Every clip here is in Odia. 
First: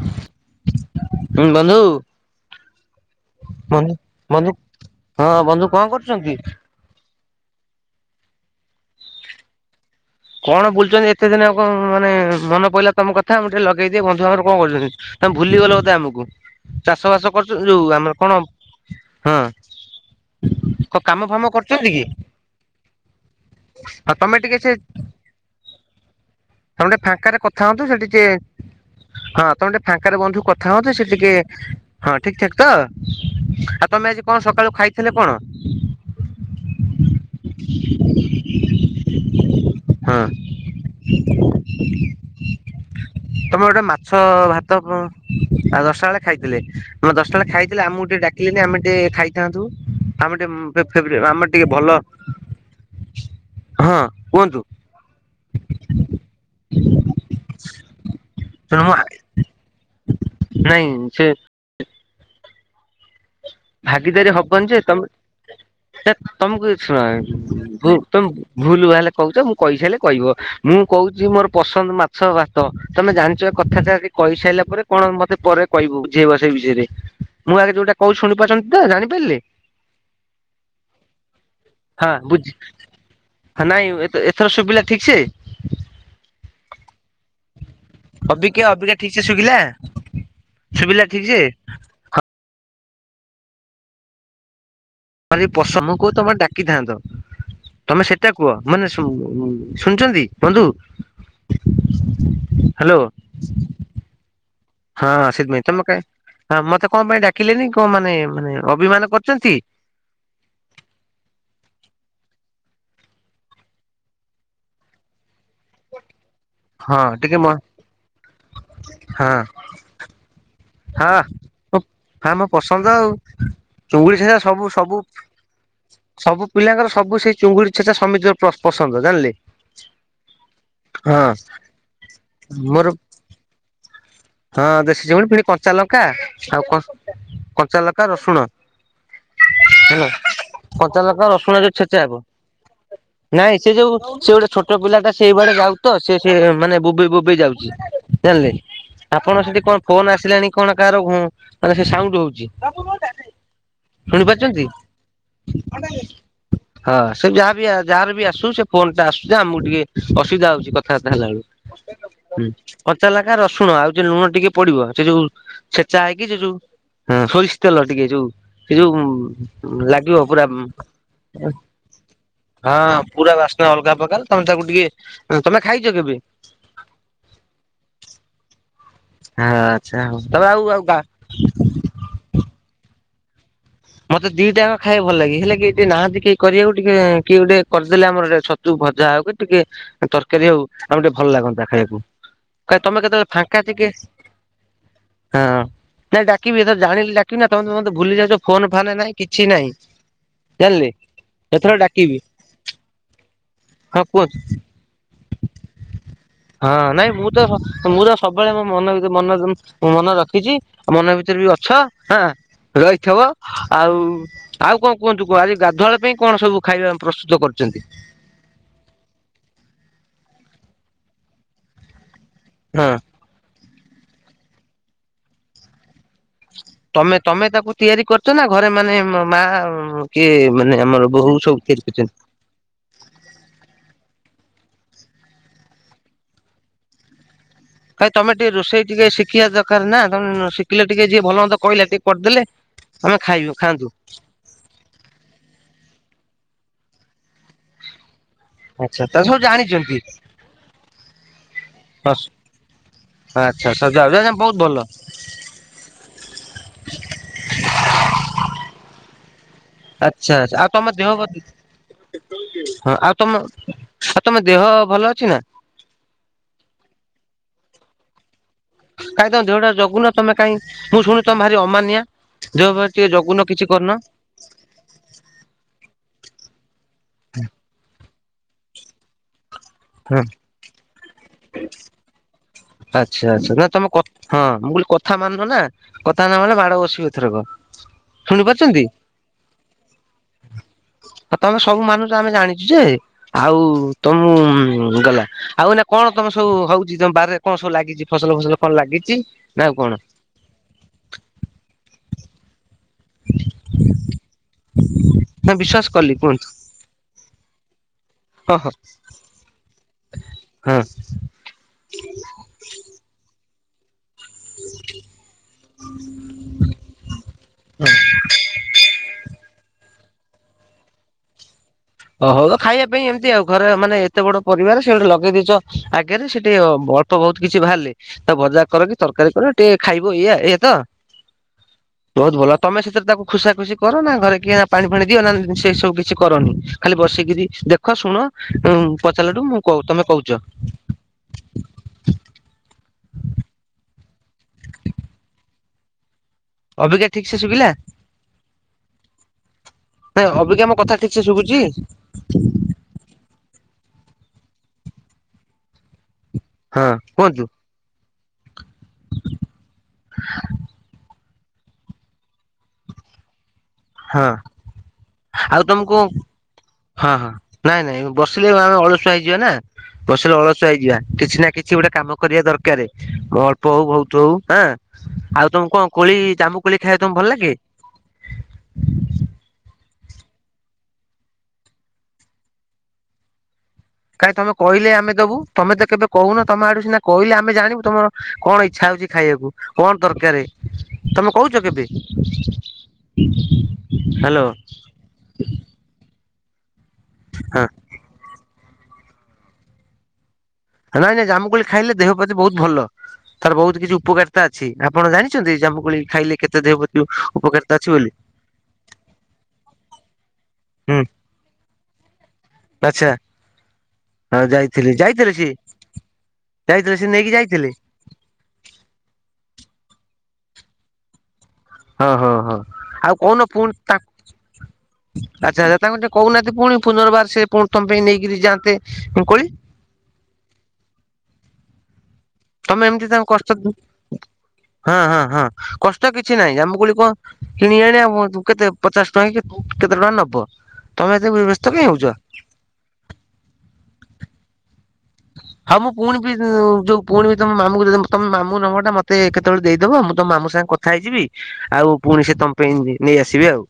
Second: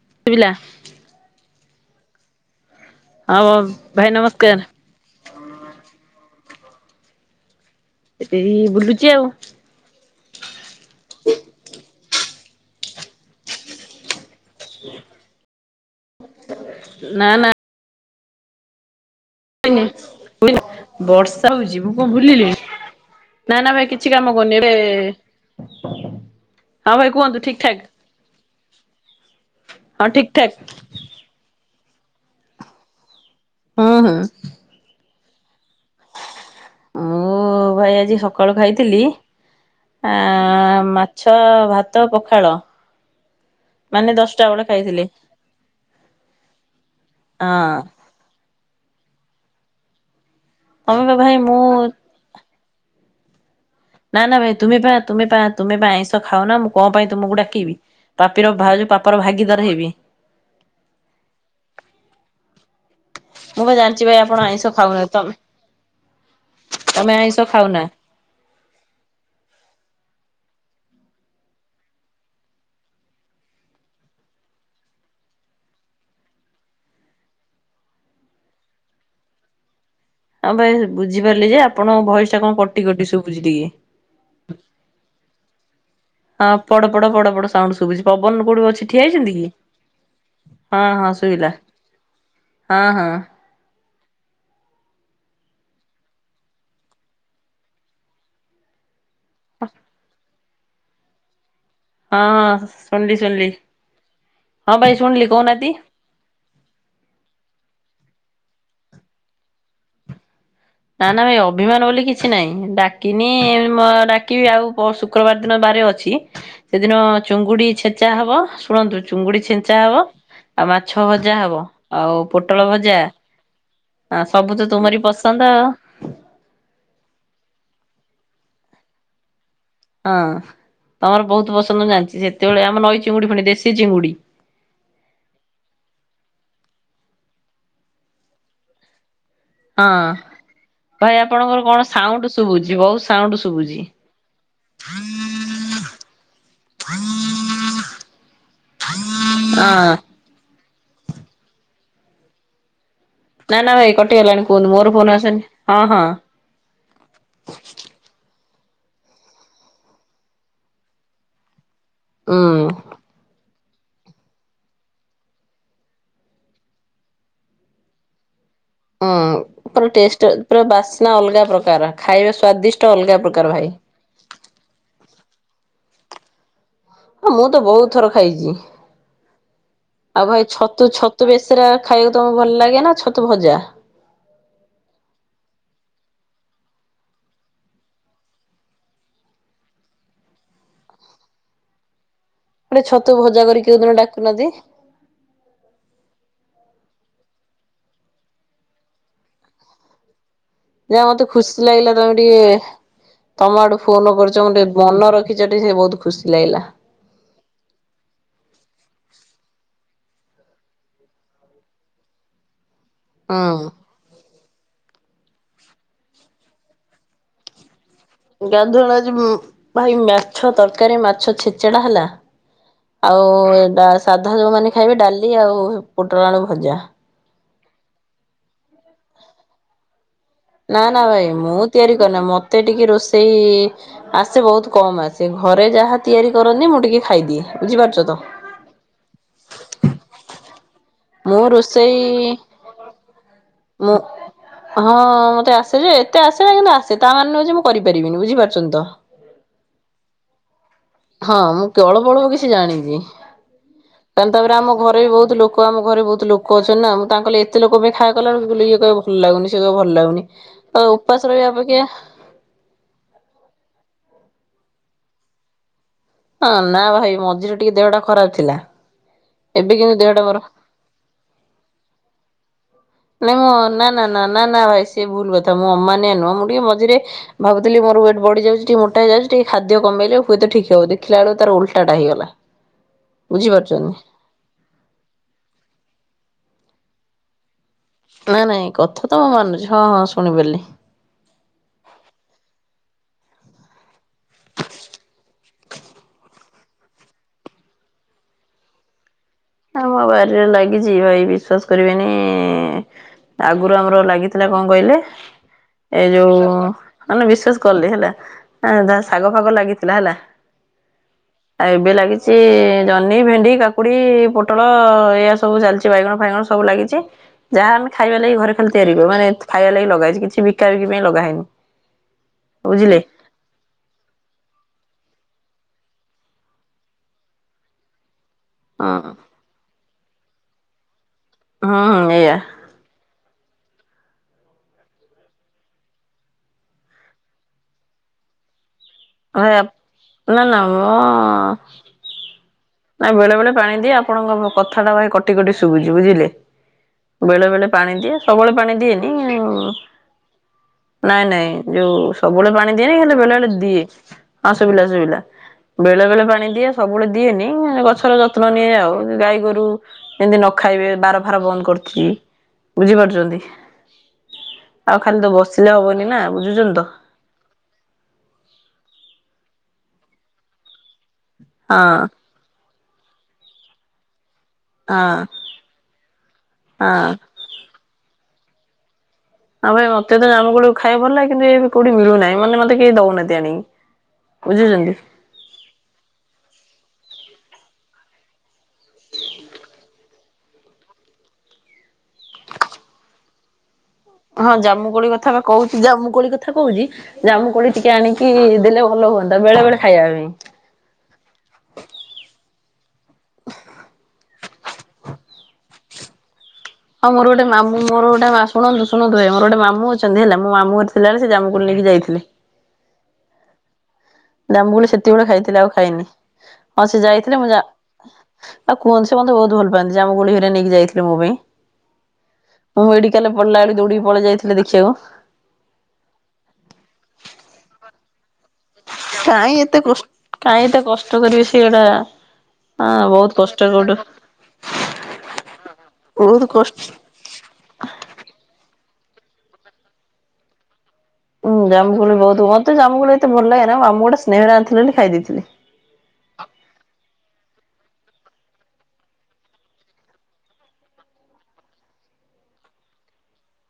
ହଁ ସେିଲା ହଁ ବନ୍ଧୁ ହଁ ବଧୁ ଭାଇ ନମସ୍କାର ବନ୍ଧୁ ହଁ ବନ୍ଧୁ କଣ କରୁଛନ୍ତି ସେେ ବୁଲୁଚ ଆଉ କଣ ବୁଲୁଛନ୍ତି ଏତେ ଦିନଣ ମାନେ ମନ ପଇିଲା ତମ କଥା ମୁଁ ଟିକେ ଲଗେଇଦିଏ ବନ୍ଧୁ ଆର କଣ କରୁଛନ୍ତି ତାମେ ଭୁଲିଗଲେ ବୋଧେ ଆମକୁ ଚାଷ ନା ବାସ ନା କରୁଛୁ ଯୋଉ ଆମର କଣ ହଁ ୁ କଣ କାମ ଫାମ ବର୍ଷା ହଉଛି କରୁଛନ୍ତି ମୁଁ କି କଣ ଭୁଲିଲି ନା ନା ଭାଇ ଆଉ କିଛି କାମ ତମେ ଟିକେ କରୁନି ସେ ଏବେ ତମେ ହଁ ଟେ ଭାଇ କୁହନ୍ତୁ ଫାଙ୍କ ଠିକ କଥା ଠାକ ହୁନ୍ତୁ ସେ ଟିକେ ହଁ ତମେ ଟେ ହଁ ଫାଙ୍କାରେ ଠିକ ବନ୍ଧୁ ଠାକ କଥା ହୁଅନ୍ତୁ ସେ ଟିକେ ହଁ ଠିକ ଠାକ ତ ହୁଁ ଆଉ ହୁଁ ତମେ ଆଜି କଣ ସକାଳୁ ଖାଇଥିଲେ କଣ ଓ ଭାଇ ଆଜି ସକାଳୁ ଖାଇଥିଲି ଆ ହଁ ମାଛ ଭାତ ପଖାଳ ତମେ ଗୋଟେ ମାନେ ମାଛ ଦଶଟା ବେଳେ ଭାତଉ ଖାଇଥିଲି ଦଶଟା ବେଳେ ଖାଇଥିଲେ ଆମେ ଦଶଟା ବେଳେ ହଁ ଖାଇଥିଲେ ଆମକୁ ଗୋଟେ ଦେଖିଲେ ଆମେ ଟିକେ ଖାଇଥାନ୍ତୁ ଆମେ ତମେ ବା ଟିକେ ଭାଇ ଆମର ମୁଁ ଟିକେ ଭଲ ହଁ ନା ଭାଇ କୁହନ୍ତୁ ତୁମି ପ ପାହା ତୁମେ ପା ତୁମେ ଆଇଁଷ ଖାଉ ନା ମୁଁ କଣ ପାଇଁ ତୁମକୁ ଡାକିବି ଶୁଣ ପାପିରଉ ମୁଁ ପାପର ଭାଗିଦାର ହେବି ନାଇଁ ସେ ମୁଁ ବା ଜାଣିଛି ଭାଇ ଭାଗିଦାରୀ ଆପଣ ଆଇଁଷ ହବନି ଯେ ଖାଉନା ତମେ ତମକୁ ଶଣ ତମେ ଆଇଁଷ ଖାଉନା। ତମେ ଭୁଲ ବା ହେଲେ କହୁଛ ମୁଁ କହିସାରିଲେ କହିବ ମୁଁ କହୁଛି ମୋର ପସନ୍ଦ ମାଛ ଭାତ ତମେ ଜାଣିଛ ଏ କଥାଟା କହିସାରିଲା ପରେ କଣ ମତେ ପରେ କହିବୁ ବୁଝେଇବ ସେଇ ବିଷୟରେ ମୁଁ ଆଗେ ଯୋଉଟା କୋଉ ଶୁଣିପାରୁଛନ୍ତି ତ ଜାଣିପାରିଲି ହଁ ଭାଇ ବୁଝି ପାରିଲି ଯେ ଆପଣଙ୍କ ଭୟସ ଟା ବୁଝି କଣ କଟି କଟି ସୁ ବୁଝି ଟିକେ [inaudible] ଏଥର ସବିଲା ଠିକଛ ହଁ ପଡ ପଡ ପଡ ପଡ ସାଉଣ୍ଡ ଶୁଭୁଛି ପବନ ଅବିକା କୋଉଠି ଅଛି ଅବିକା ଠିଆ ଠିକ ସେ ହେଇଛନ୍ତି କି ଶୁଭିଲା ହଁ ଶୁଭିଲା ହଁ ଠିକ ସେ ଶୋଇିଲା ହଁ ହଁ ତର ପସ ମୁ କହୁ ତମେ ଡାକିଥାନ୍ତ ତମେ ସେ କେତ କୁହ ମାନେ ଶୁଣଛନ୍ତି ବନ୍ଧୁ ହଁ ହ୍ୟାଲୋ ଶୁଣିଲଲି ଶୁଣିଲଲି ହଁ ସେଥିପାଇଁ ତମେ କ ମତେ କଣ ପାଇଁ ଡାକିଲେନି କଣ ମାନେ ମାନେ ଅଭିମାନ କରୁଛନ୍ତି ନା ନା ଭାଇ ଅଭିମାନ ବୋଲି କିଛି ନହିଁ ଡାକିନି ଡାକିବି ଆଉ ପଶୁ ଶୁକ୍ରବାର ଦିନ ବହାରେ ଅଛି ସେଦିନ ହଁ ଟିକେ ମ ଚୁଙ୍ଗୁଡ଼ି ଛେଚା ହବ ଶୁଣନ୍ତୁ ହଁ ଚୁଙ୍ଗୁଡ଼ି ଛେଚା ହବ। ଆଉ ମାଛ ହଁ ଭଜା ହବ ଆଉ ହଁ ମୋ ପୋଟଳ ପସନ୍ଦ ଭଜା ଆଉ ସବୁ ତ ତୁମରି ପସନ୍ଦ ହଁ। ସବୁ ପିଲାଙ୍କର ସବୁ ସେଇ ଚୁଙ୍ଗୁଡ଼ି ଛେଚା ସମିତିଙ୍କ ପସନ୍ଦ ଜାଣିଲେ। ହଁ ତମର ହଁ ବହୁତ ପସନ୍ଦ ଜାଣିଛି ସେତେବେଳେ ଆମର ମୋର ନଈ ଚିଙ୍ଗୁଡ଼ି ଫୁଣି ଦେଶୀ ଚିଙ୍ଗୁଡ଼ି ହଁ ଦେଶୀ ଚିଙ୍ଗୁଡ଼ି ଫିଣି କଞ୍ଚାଲଙ୍କା ଆଉ କ କଞ୍ଚାଲଙ୍କା, ରସୁଣ ହେଲା ହଁ। କଞ୍ଚା ଭାଇ ଲଙ୍କା, ଆପଣଙ୍କର ରସୁଣ ଯୋଉ କଣ ଛେଚା ହବ ସାଉଣ୍ଡ ଶୁଭୁଛି ବହୁତ ସାଉଣ୍ଡ ନାଇଁ ସେ ଶୁଭୁଛି ଯୋଉ ସେ ଗୋଟେ ଛୋଟ ଛୋଟ ପିଲାଟା ସେ ଏଇଆଡ଼େ ଯାଉଚି ତ ସେ ସେ ମାନେ ବୋବେଇ ବୋବେଇ ଯାଉଛି ଜାଣିଲେ। ଆପଣ ସେଠି କଣ ହଁ। ଫୋନ ଆସିଲାଣି କଣ କାହାର ହୁଁ ମାନେ ସାଉଣ୍ଡ ହଉଛି। ନା ନା ଭାଇ ଶୁଣି କଟିଗଲାଣି ପାରୁିଛନ୍ତି କୁହନ୍ତୁ ମୋର ଫୋନ ଆସେନି ହଁ ହଁ ହଁ ସେ ଯାହାବି ଆ ଯାହାର ବି ଆସୁ ସେ ଫୋନଟା ଆସୁଛି ଆମକୁ ଟିକେ ଅସୁବିଧା ହଉଛି କଥାବାର୍ତ୍ତା ହେଲା ବେଳକୁ। ହୁଁ, ଉଁ କଞ୍ଚା ଲଙ୍କା, ରସୁଣ ଆଉ ଯୋଉ ଲୁଣ ଟିକେ ପଡ଼ିବ ସେ ଯୋଉ ଛେଚା ହେଇକି ସେ ଯୋଉ ସୋରିଷ ତେଲ ଟିକେ ଯୋଉ ସେ ଯୋଉ ଉଁ। ପୁରା ଲାଗିବ ଟେଷ୍ଟ ପୁରା ବାସ୍ନା ଅଲଗା ଉଁ ପ୍ରକାର ଖାଇବା ସ୍ଵାଦିଷ୍ଟ ହଁ ଅଲଗା ପୁରା ପ୍ରକାର ବାସ୍ନା ଭାଇ। ଅଲଗା ହଁ ପ୍ରକାର ତମେ ତାକୁ ଟିକେ ଉଁ ତମେ ଖାଇଛ କେବେ? ହଁ ମୁଁ ତ ବହୁତ ଥର ଖାଇଛି। ହଁ ଆଚ୍ଛା ହଉ ଭାଇ ତମେ ଆଉ ଛତୁ ଆଉ ଖା ଛତୁ ବେସର ଖାଇବାକୁ ତମକୁ ଭଲ ଲାଗେ ନା ଛତୁ ଭଜା? ମତେ ଦିଟା ଖାଇବା ଭଲ ଲାଗେ ହେଲେ କିଏ ନାହାନ୍ତି କେ କରିବାକୁ ଟିକେ କିଏ ଗୋଟେ କରିଦେଲେ ଆମର ଛ ଯଉ ଭଜା ହଉ କି ଟିକେ ତରକାରୀ ହଉ ଆମ ଟିକେ ଭଲ ଲାଗନ୍ତା ଖାଇବାକୁ। କ ଗୋଟେ ତମେ ଛତୁ କେତେବେଳେ ଭଜା ଫାଙ୍କା କରି କୋଉ ଟିକେ ଦିନ ଡାକୁନାହାନ୍ତି। ହଁ ନାଇଁ ଡ଼ାକିବି ଏତର ଜାଣିଲେ ଡ଼ାକିବି ନା ତମେ ତ ମତେ ଭୁଲି ଯାଉଛ। ଫୋନ ଫାନେ ନାଇଁ କିଛି ନାଇଁ। ଯା ମତେ ଖୁସି ଲାଗିଲା ତମେ ଡାକିବି ଟିକେ ତମ ଆଡୁ ହଁ ଫୋନ କୁହନ୍ତୁ କରୁଛ ମତେ ମନ ରଖିଚ ଟିକେ ବହୁତ ଖୁସି ଲାଗିଲା। ହଁ ନାଇଁ ମୁଁ ତ ସ ମୁଁ ତ ସବୁବେଳେ ମୋ ମନଭିତରେ ମନ-ମନ ମୁଁ ମନ ରଖିଛି ମନ ଭିତରେ ବି ଅଛ ହଁ ରହିଥିବ ହଁ। ଆଉ ଆଉ କଣ କୁହନ୍ତୁ କୁହ ଆଜି ଗାଧୁଆଳ ପାଇଁ କଣ ସବୁ ଖାଇବା ପ୍ରସ୍ତୁତ କରୁଛନ୍ତି? ଗାଧୁଆଳ ଆଜି ଉଁ ଭାଇ ମାଛ ତରକାରୀ, ମାଛ ଛେଚେଡ଼ା ହେଲା ହଁ। ଆଉ ଡା ସାଧା ଯେଉଁମାନେ ଖାଇବେ ଡ଼ାଲି ଆଉ ପୋଟୋଳ ଆଳୁ ଭଜା। ତମେ ତମେ ତାକୁ ତିଆରି କରିଛ ନା ଘରେ ମାନେ ମାଆ ଉଁ କିଏ ମାନେ ଆମର ବୋହୁ ସବୁ ତିଆରି କରିଛନ୍ତି? ମୋତେ ଟିକେ ରୋଷେଇ ଆସେ ବହୁତ କମ୍ ଆସେ ଘରେ ଯାହା ତିଆରି କରନ୍ତିି ମୁଁ ଟିକେ ଖାଇଦିଏ। ବୁଝିପାରୁଛ ତ। ଖାଲି ତମେ ଟିକେ ରୋଷେଇ ଟିକେ ଶିଖିବା ଦରକାର ନା ତମେ ଶିଖିଲେ ଟିକେ ଯିଏ ଭଲ ମୁଁ ମନ୍ଦ କହିଲେ ରୋଷେଇ ଟିକେ କରିଦେଲେ ଆମେ ଖାଇଲୁ ଖାଆନ୍ତୁ। ମୁଁ ହଁ ମତେ ଆସେ ଯେ ଏତେ ଆସେ ନା କିନ୍ତୁ ଆସେ ତା ମାନେ ନୁହଁ ଯେ ମୁଁ କରିପାରିବିନି ବୁଝିପାର ଆଚ୍ଛା ତାହେଲେ ସବୁ ଜାଣିଛନ୍ତି? ହଁ ମୁଁ କେବକ ଫବଳ ମୁଁ କିଛି ଜାଣିଛି ଆଚ୍ଛା ସଜା କାନ୍ତ ବହୁତ ପୁରା ଆମ ଭଲ ଘରେ ବି ବହୁତ ଲୋକ ଲୋକ ଆମ ଘରେ ବହୁତ ଲୋକ ଅଛନ୍ତି ନା ମୁଁ ତାଙ୍କ ଲେ ଏତେ ଲୋକ ପାଇଁ ଖାଇବା କଲା ବେଳକୁ ଇଏ କହିବ ଭଲ ଲାଗୁନି ସେ କହିବ ଭଲ ଲାଗୁନି ଆଚ୍ଛା ଆଚ୍ଛା ଆଉ ତମ ଦେହ ଉପାସ ରହିବା ଅପେକ୍ଷା ହଁ ଆଉ ତମ ଆଉ ତମ ଦେହ ଭଲ ଅଛି ନା? ହଁ ନା ଭାଇ ମଝିରେ ଟିକେ ଦେହଟା ଖରାପ ଥିଲା। କାହିଁ ତମ ଦେହଟା ଏବେ କିନ୍ତୁ ଜଗୁନ ଦେହଟା ତମେ ମୋର କାଇଁ ମୁଁ ଶୁଣୁଛି ତମେ ଭାର ଅମାନିଆ ଦେହ ପ ନାଇଁ ମୁଁ ନା ନା ନା ନା ନା ଭାଇ ସିଏ ଭୁଲ କଥା ମୁଁ ଅମାନିଆ ନୁହଁ ମୁଁ ଟିକେ ମଝିରେ ଭାବୁଥିଲ ମୋର ୱେଟ ବଢ଼ିଯାଉଛି ଟିକେ ମୋଟା ହେଇଯାଉଛି ଟିକେ ଖାଦ୍ୟ ହଁ କମେଇଲେ ହୁଏତ ଠିକ ହେବ ବୋଧେ ଦେଖିଲା ବେଳକୁ ତାର ଉଲଟାଟା ହେଇଗଲା। ଆଚ୍ଛା, ଆଚ୍ଛା ନା ତମେ କ ବୁଝିପାରୁଛନ୍ତି ହଁ ମୁଁ କହିଲି କଥା ମାନୁନ ନା କଥା ନ ମାନିଲେ ମାଡ଼ ବସିବି ଏଥରକ। ନାଇଁ ନାଇଁ ଶୁଣିପାରୁଛନ୍ତି କଥା ତ ମୁଁ ମାନୁଛି ହଁ ହଁ ଶୁଣିି ପାରିଲି। ତମେ ସବୁ ମାନୁଚ ଆମେ ଜାଣିଛୁ ଯେ ଆଉ ତମ ଉଁ ଗଲା ଆଉ ଏଇନା କଣ ତମ ସବୁ ହଉଛି ତମ ବାରିରେ? କଣ ସବୁ ଲାଗିଛି ଫସଲ ଫସଲ କଣ ଲାଗିଛି ନା ଆଉ କଣ? ରେ ଲାଗିଛି ଭାଇ ବିଶ୍ଵାସ କରିବେନି। ଆଗରୁ ଆମର ଲାଗିଥିଲା କଣ କହିଲେ ନା ବିଶ୍ଵାସ ଏ କଲି ଯୋଉ କୁହନ୍ତୁ ମାନେ ବିଶ୍ୱାସ କଲି ହେଲା ହଁ ହଁ ଶାଗ ଫାଗ ଲାଗିଥିଲା ହେଲା। ହଁ ଆଉ ଏବେ ଲାଗିଛି ଜହ୍ନି ଭେଣ୍ଡି କାକୁଡି। ପୋଟଳ ଏଇୟଆ ସବୁ ଚାଲିଛି ବାଇଗଣ ଫାଇଗଣ ସବୁ ଲାଗିଛି। ଯାହା ଆମେ ଖାଇବା ଲାଗି ଘରେ ଖାଲି ତିଆରି କରୁ ମାନେ ଖାଇବା ଲାଗି ଲଗାହେଇଛି ବିକା ବିକି ପାଇଁ ଲଗାହେଇନି। ଓହ ହୋଉ ଖାଇବା ପାଇଁ ଏମିତି ଆଉ। ଘରେ ମାନେ ଏତେ ବଡ ପରିବାର ସେ ଗୋଟେ ଲଗେଇ ଦେଇଛ ଆଗରେ ସେଠି ଅଳ୍ପ ବହୁତ କିଛି ବାହାରିଲେ। ତା ଭଜା କର କି ହଁ ତରକାରୀ କର ଟିକେ ଖାଇବ ଏଇଆ ଏଇଆ ତ। ହଁ ହଁ ଏଇଆ। ତମ ସେଥିରେ ତାକୁ ଖୁସା ଖୁସି କର ନା ଘରେ କିଏ ନା ପାଣି ଫାଣି ଦିଅ ନା ସେ ସବୁ କିଛି କରନି। ଖାଲି ବସିକରି ଦେଖ ଶୁଣ ଉ। [unintelligible] ନା ନା ଅ। ନାଇଁ ବେଳେ ବେଳେ ପାଣି ଦିଏ ଆପଣଙ୍କ କଥାଟା ଭାଇ କଟି କଟି ଶୁଭୁଛି ବୁଝିଲେ। ଅବିକା ଠିକ୍ ସେ ବେଳେ ବେଳେ ଶୁଭିଲା ପାଣି ଦିଏ ସବୁବେଳେ ପାଣି ଦିଏନି ଉଁ। ହେଁ ଅବିକା ମୋ କଥା ଠିକ୍ ସେ ଶୁଭୁଛି? ଯୋଉ ସବୁବେଳେ ପାଣି ଦିଏନି ହେଲେ ବେଳେ ବଳେ ଦିଏ ହଁ ସୁଭିଲା ସୁଭିଲା ବେଳେ ବେଳେ ପାଣି ଦିଏ ହଁ ସବୁବେଳେ କୁହନ୍ତୁ। ଦିଏନି। ଗଛର ଯତ୍ନ ନିଏ ଆଉ ଗାଈ ଗୋରୁ ଯେମିତି ନ ଖାଇବେ ବାର ଫାର ବନ୍ଦ କରିଥିବି। ବୁଝିପାରୁଛନ୍ତି ଆଉ ଖାଲି ତ ଆଉ ବସିଲେ ତମକୁ ହବନି ନା ବୁଝୁଛନ୍ତି ତ। ହଁ ହଁ। ନାଇଁ ନାଇଁ ବସିଲେ ଆମେ ଅଳସୁଆ ହେଇଯିବା ନା ବସିଲେ ଅଳସୁଆ ହେଇଯିବା କିଛି ନା କିଛି ଗୋଟେ ହଁ। କାମ କରିବା ଦରକାର ଅଳ୍ପ ହଉ ବହୁତ ହଉ ହାଁ। ହଁ ଆଉ ତମକୁ କଣ କୋଳି ଜାମୁ କୋଳି ଖାଇବା ହଁ। ତମକୁ ଭଲ ଲାଗେ? ଆଉ ଭାଇ ମତେ ତ ଜମ୍ମୁ କୋଳକୁ ଖାଇବାକୁ ଭଲ ଲାଗେ କିନ୍ତୁ ଏବେ କୋଉଠି ମିଳୁ ନାହିଁ ମାନେ ମତେ କେହି ଦଉନାହାନ୍ତି ଆଣିକି। କାଇଁ ତମେ ବୁଝୁଛନ୍ତି। କହିଲେ ଆମେ ଦବୁ। ତମେ ତ କେବେ କହୁନ ତମ ଆଡୁ ସିନା କହିଲେ ଆମେ ଜାଣିବୁ ତମର କଣ ଇଚ୍ଛା ହଉଛି ଖାଇବାକୁ। କଣ ତରକାରୀ ତମେ କହୁଛ କେମିତି। [inaudible] [inaudible] ହଁ ଜାମୁ କୋଳି କଥାପା କହୁଛି ଜାମୁ କୋଳି କଥା କହୁଛି ଜାମୁ ହଁ କୋଳି ଟି କେ ଆଣିକି ଦେଲେ ଭଲ ହୁଅନ୍ତା ବେଳେ ବେଳେ ଖାଇବା ପାଇଁ। ନାଇଁ ନାଇଁ ଜାମୁ କୋଳି ଖାଇଲେ ଦେହ ପ୍ରତି ବହୁତ ଭଲ। ତାର ବହୁତ କିଛି ଉପକାରିତା ଅଛି ଆପଣ ଜାଣିଛନ୍ତି ଜାମୁକୋଳି ଖାଇଲେ କେତେ ଦେହ ପ୍ର ହଁ ମୋର ଗୋଟ ମାମୁ ମୋର ଗୋଟେ ଶୁଣନ୍ତୁ ଶୁଣନ୍ତୁ ମୋର ଗୋଟେ ମାମୁଁ ଅଛନ୍ତି ହେଲା ମାମୁ ଘରେ ଥିଲାବେଳେ ସେ ଜାମୁକୋଳି ନେଇକି ଯାଇଥିଲେ। ଆଛା। ଜମ୍ମୁ କୋଳି ସେତେବେଳେ ଖାଇଥିଲି ଆଉ ଖାଇନି ହଁ ସେ ଯାଇଥିଲେ ମୁଁ ଯା ଆଉ କୁହନ୍ତି ସେ ମତେ ବହୁତ ଭଲ ପାଆନ୍ତି ଜାମ୍ମୁ କୋଳି ହରୀଆ ନେଇକି ଯାଇଥିଲେ ମୋ ପାଇଁ। ହଁ ହଁ ହଁ। ମୁଁ ଆଉ ମେଡିକାଲରେ କହୁନ ପଡିଲା ପୁଣି ବେଳ ତା ଦୌଡିକି ପଳେଇ ଯାଇଥିଲେ ଦେଖିବାକୁ। ଆଚ୍ଛା ଆଚ୍ଛା ତାଙ୍କୁ ଟିକେ କହୁନାହାନ୍ତି ପୁଣି ପୁନର୍ବାର ସେ ପୁଣି ତମ ପାଇଁ ନେଇକରି ଯାଆନ୍ତୁ। କାହିଁ ଏତେ କସ କାହିଁ ଏତେ କଷ୍ଟ କରିବେ ସେଗଡ଼ା। ତମେ ଏମିତି ତାଙ୍କୁ କଷ୍ଟ ହଁ ହଁ ହଁ କଷ୍ଟ କିଛି ବହୁତ ନାହିଁ କଷ୍ଟ ଜାମୁକୋଳି କ କିଣି ଆଣିବାକୁ କୁହନ୍ତୁ କେତେ ପଚାଶ ଟଙ୍କା କି କେତେ ଟଙ୍କା ନବ। ତମେ ଏତେ ଉୁ ବ୍ୟସ୍ତ କାଇଁ ହଉଛ? ଜାମୁକୋଳି ବହୁତ ମତେ ଜାମୁକୋଳି ଏତେ ଭଲ ଲାଗେ ନା ମାମୁ ଗୋଟେ ସ୍ନେହ ରେ ଆଣିଥିଲେ ବୋଲି ଖାଇ ଦେଇଥିଲି। ହଁ ମୁଁ ପୁଣି ବି ଯୋଉ ପୁଣି ବି ତମ ମାମୁଙ୍କୁ ତମ ମାମୁଁ ନମ୍ବର ଟା ମତେ କେତେବେଳେ ଦେଇଦବ ମୁଁ ତମ ମାମୁ ସାଙ୍ଗେ କ ଖାଇଯିବି ଆଉ ପୁଣି ସେ ତମ ପାଇଁ ନେଇ ଆସିବେ ଆଉ।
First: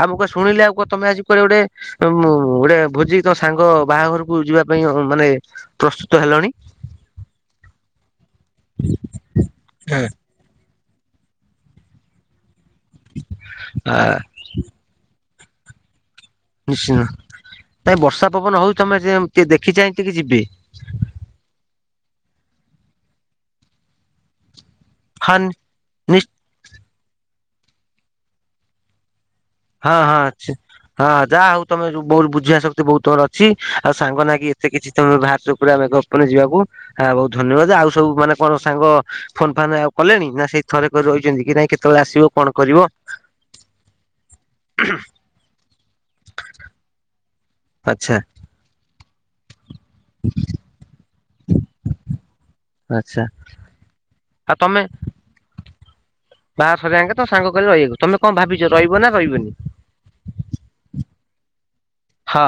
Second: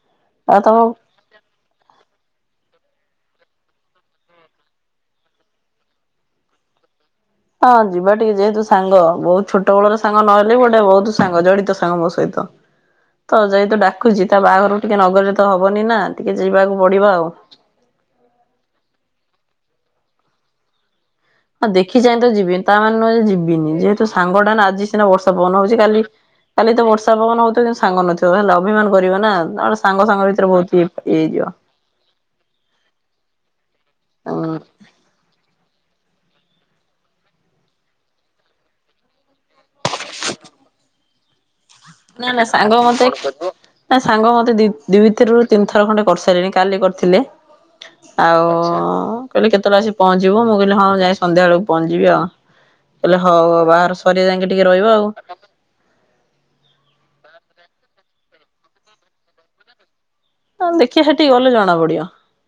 ଆଉ ମୁ କଣ ଶୁଣିଲେ ଆଉ କୁହ ତମେ ଆଜି କୁଆଡେ ଗୋଟେ ଗୋଟେ ଭୋଜି ତ ସାଙ୍ଗ ବାହାଘରକୁ ଯିବା ପାଇଁ ମାନେ ପ୍ରସ୍ତୁତ ହେଲଣି। ହଁ ଯିବା ଟିକେ ଯେହେତୁ ସାଙ୍ଗ ବହୁତ ଛୋଟ ବେଳର ହୁଁ। ସାଙ୍ଗ ନହେଲେ ଗୋଟେ ବହୁତ ସାଙ୍ଗ ଜଡିତ ସାଙ୍ଗ ମୋ ସହିତ ତ ଯହେତୁ ଆ ଡାକୁଛି ତା ବାହାଘରକୁ ଟିକେ ନଗରରେ ତ ହବନି ନା। ଟିକେ ଯିବାକୁ ନିଶ୍ଚିନ୍ତ ପଡ଼ିବ ଆଉ। ନାଇଁ ବର୍ଷା ପବନ ହଉଚି ଜେ ତମେ ଦେଖି ଚାହିଁ ଟିକେ ଯିବେ। ହଁ ଦେଖି ଚାହିଁ ତ ଯିବି ତା ମାନେ ନୁହେଁ ଯିବିନି ଯେହେତୁ ସାଙ୍ଗ ଟା ନା ଆଜି। ସିନା ବର୍ଷା ହଁ ପବନ ହଉଛି କାଲି ନି କାଲି ତ ବର୍ଷା ପବନ ହଉଥିବ କିନ୍ତୁ ସାଙ୍ଗ ନଥିବ ହେଲେ ଅଭିମାନ କରିବ ନା। ନହେଲେ ହଁ ସାଙ୍ଗ ହଁ ସାଙ୍ଗ ଭିତରେ ବହୁତ ଇ ହଁ ଇଏ ଯାହା ହେଇଯିବ। ହଉ ତମେ ଯୋଉ ବହୁତ ବୁଝିିବା ଶକ୍ତି ବହୁତ ତୁମର ଅଛି ଆଉ ସାଙ୍ଗ ନାଗି ଏତେ କିଛି ତମେ ବାହାରିଛ ପୁରା ମେଘ। ପବନେ ରେ ଯିବାକୁ। ହେଲା ବହୁତ ଧନ୍ୟବାଦ ଆଉ ସବୁ ମାନେ କଣ ସାଙ୍ଗ ଫୋନ ଫାନ୍ ଆଉ କଲେଣି ନା ସେଇ ଥରେ କରି ରହିଛନ୍ତି କି ନାଇଁ କେତେ। ନା ନା ସାଙ୍ଗ ମତେ। ନା ସାଙ୍ଗ ମତେ ଦି ଦିଇ ଥରରୁ ତିନିଥର ଖଣ୍ଡେ କରିସାରିଲିଣି କାଲି କରିଥିଲେ। ଆଚ୍ଛା ଆଉ କହିଲେ କେତେବେଳେ ଆସି ପହଞ୍ଚିବୁ ମୁଁ କହିଲି ହଁ ଯାଇ ସନ୍ଧ୍ୟା ବେଳକୁ ପହଞ୍ଚଯିବି ଆଉ। କହିଲେ ଆଚ୍ଛା। ହଉ ହଉ ବାହାଘର ସରିବା ଯାଙ୍କେ ଟିକେ ରହିବ ଆଉ। ବାହାଘର ସରିବା ଯାଙ୍କେ ତମ ସାଙ୍ଗ କହିଲେ ରହିବାକୁ ତମେ କଣ ଭାବିଛ ରହିବ ନା ରହିବନି। ହଁ ଦେଖିବା ସେଠିକି ଗଲେ ଜଣା ପଡିବ। ହଁ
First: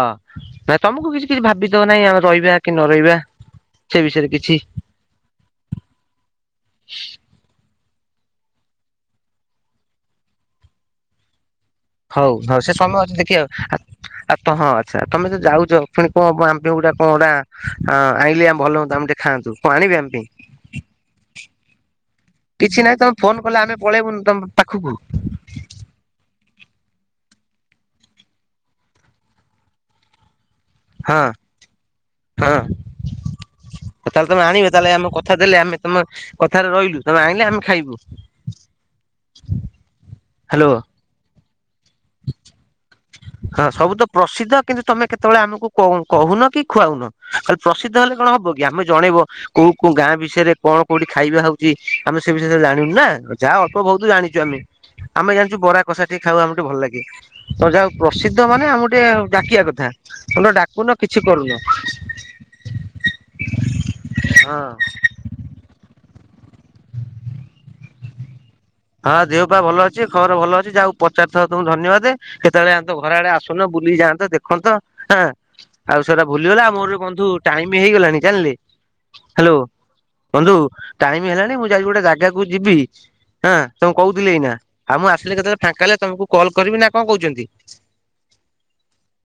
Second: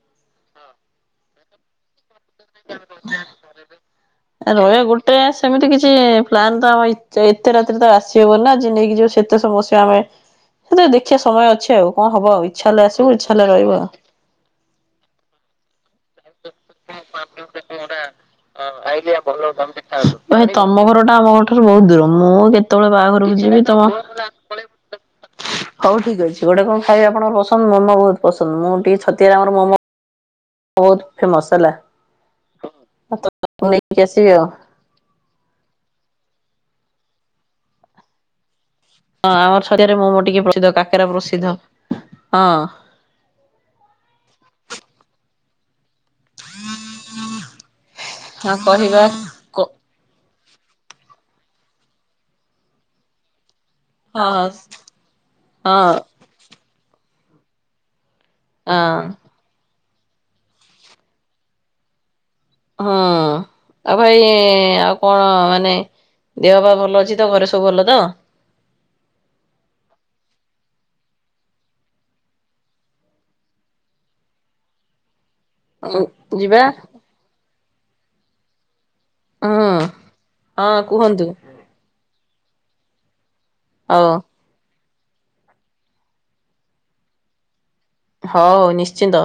ନା ତମକୁ କିଛି କିଛି ଭାବି ଥବ ନାହିଁ ଆମେ ରହିବା କି ନ ରହିବା ସେ ବିଷୟରେ କିଛି। ଏୟା ଗୋଟେ ଜା ସେମିତି କିଛି ପ୍ଲାନ୍ ତ ଆମ ଏତେ ରାତିରେ ତ ଆସିହବ ନା ଯିଏ ନେଇକି ଯିବ ସେ। ଏତେ ସମୟ ବସିବ ଆମେ ସେତେ ବେଳେ ଦେଖିବା ସମୟ ଅଛି ଆଉ କଣ ହଉ ହବ ଆଉ ଇଛା ହେଲେ ଆସିବୁ ଇଛା ହେଲେ ରହିବ ଆଉ। ଆ ତ ହଁ ଆଚ୍ଛା ତମେ ଯୋଉ ଯାଉଛ ଫୁଣି କଁ ଆମ ପାଇଁ ଗୁଟା କଣ ଗୁଟା ଆଁ ଆଣିଲେ ଆମ ଭଲ ହୁ ଆମେ ଟିକେ ଖାଆନ୍ତୁ କଣ ଆଣିବେ ଆମ ପାଇଁ ଭାଇ ତମ ଘର ଟା ଆମ ଘରଠାରୁ ବହୁତ ଦୂର ମୁଁ କିଛି କେତେବେଳେ ନାଇଁ ତମେ ଫୋନ ବାହାଘରକୁ କଲେ ଯିବି ଆମେ ତମ ପଳେଇବୁନୁ। ତମ ପାଖକୁ। ହଉ ଠିକ ଅଛି ଗୋଟେ କଣ ଖାଇବେ ଆପଣଙ୍କ ପସନ୍ଦ ମୋମୋ ବହୁତ ପସନ୍ଦ ମୁଁ ଟିକେ ଛତିଆରେ ଆମର ମୋମୋ। ମୋମୋ ବହୁତ ଫେମସ ହେଲା ଆଉ ତ ମୁ ନେଇକି ହଁ ତାହେଲେ ଆସିବି ତମେ ଆଉ। ଆଣିବେ ତାହେଲେ ଆମକୁ କଥା ଦେଲେ ଆମେ ତମେ କଥାରେ ରହିଲୁ ତମେ ଆଣିଲେ ଆମେ ଖାଇବୁ। ହଁ ଆମର ଛତିଆ ରେ ମୋମୋ ଟିକେ ହ୍ୟାଲୋ ପ୍ରସିଦ୍ଧ ହଁ କାକେରା ପ୍ରସିଦ୍ଧ ହଁ। ହଁ ସବୁ ତ ପ୍ରସିଦ୍ଧ କିନ୍ତୁ ତମେ କେତେବେଳେ ଆମକୁ। କ କହୁନ କି ଖୁଆଉନ ଖାଲି ପ୍ରସିଦ୍ଧ ହେଲେ କଣ ହବ ହଁ କି ଆମେ କହିବା ଜଣେଇବ। କ କୋଉ କୋଉ ଗାଁ ବିଷୟ ରେ କଣ କୋଉଠି ଖାଇବା ହଉଛି ଆମେ ସେ ବିଷୟରେ ସବୁ ଜାଣିବୁ ନା। ଯା ଅଳ୍ପ ବହୁତୁ ହଁ ଜାଣିଛୁ ଆମେ ଆମେ ଜାଣିଛୁ ବରା ହଁ କଷା ଟିକେ ଖାଇବାକୁ ଆମକୁ ଟିକେ ଭଲ ଲାଗେ ତ ଯା ପ୍ରସିଦ୍ଧ ମାନେ ଆମକୁ ହଁ ଟିକେ ଡାକିବା କଥା ତମେ ତ ଡାକୁନ କିଛି କରୁନ। ହୁଁ ଆଉ ଭାଇ ହଁ। ଆଉ। କଣ ମାନେ ଦେହ ପା ଭଲ ଅଛି ତ ଘରେ ସବୁ ଭଲ ତ। ହଁ ଦେହ ପା ଭଲ ଅଛି ଖବର ଭଲ ଅଛି ଯା ହଉ ପଚାରି ଥିବା ରୁ ତମକୁ ଧନ୍ୟବାଦ। କେତେବେଳେ ଆମ ତ ଘର ଆଡେ ଆସୁନ ବୁଲି କି ଯାଆନ୍ତ ଦେଖନ୍ତ ହାଁ। ଉଁ, ଆଉ ସେଗୁରା ଯିବା ଭୁଲିଗଲ ଆଉ ମୋର ବି ବନ୍ଧୁ ଟାଇମ ହେଇଗଲାଣି ଜାଣିଲେ। ହାଲୋ ହଁ ବନ୍ଧୁ ହଁ ଟାଇମ କୁହନ୍ତୁ ହେଲାଣି ମୁଁ ଯାଉଛି ଗୋଟା ଜାଗାକୁ ଯିବି ହାଁ। ତମକୁ ହଉ କହୁଥିଲି ଏଇ ନା ଆଉ ମୁଁ ଆସିଲେ କେତେବେଳେ ଫାଙ୍କା ହେଲେ ତମକୁ କଲ୍ କରିବି ନା କଣ କହୁଛନ୍ତି। ହଉ ନିଶ୍ଚିନ୍ତ।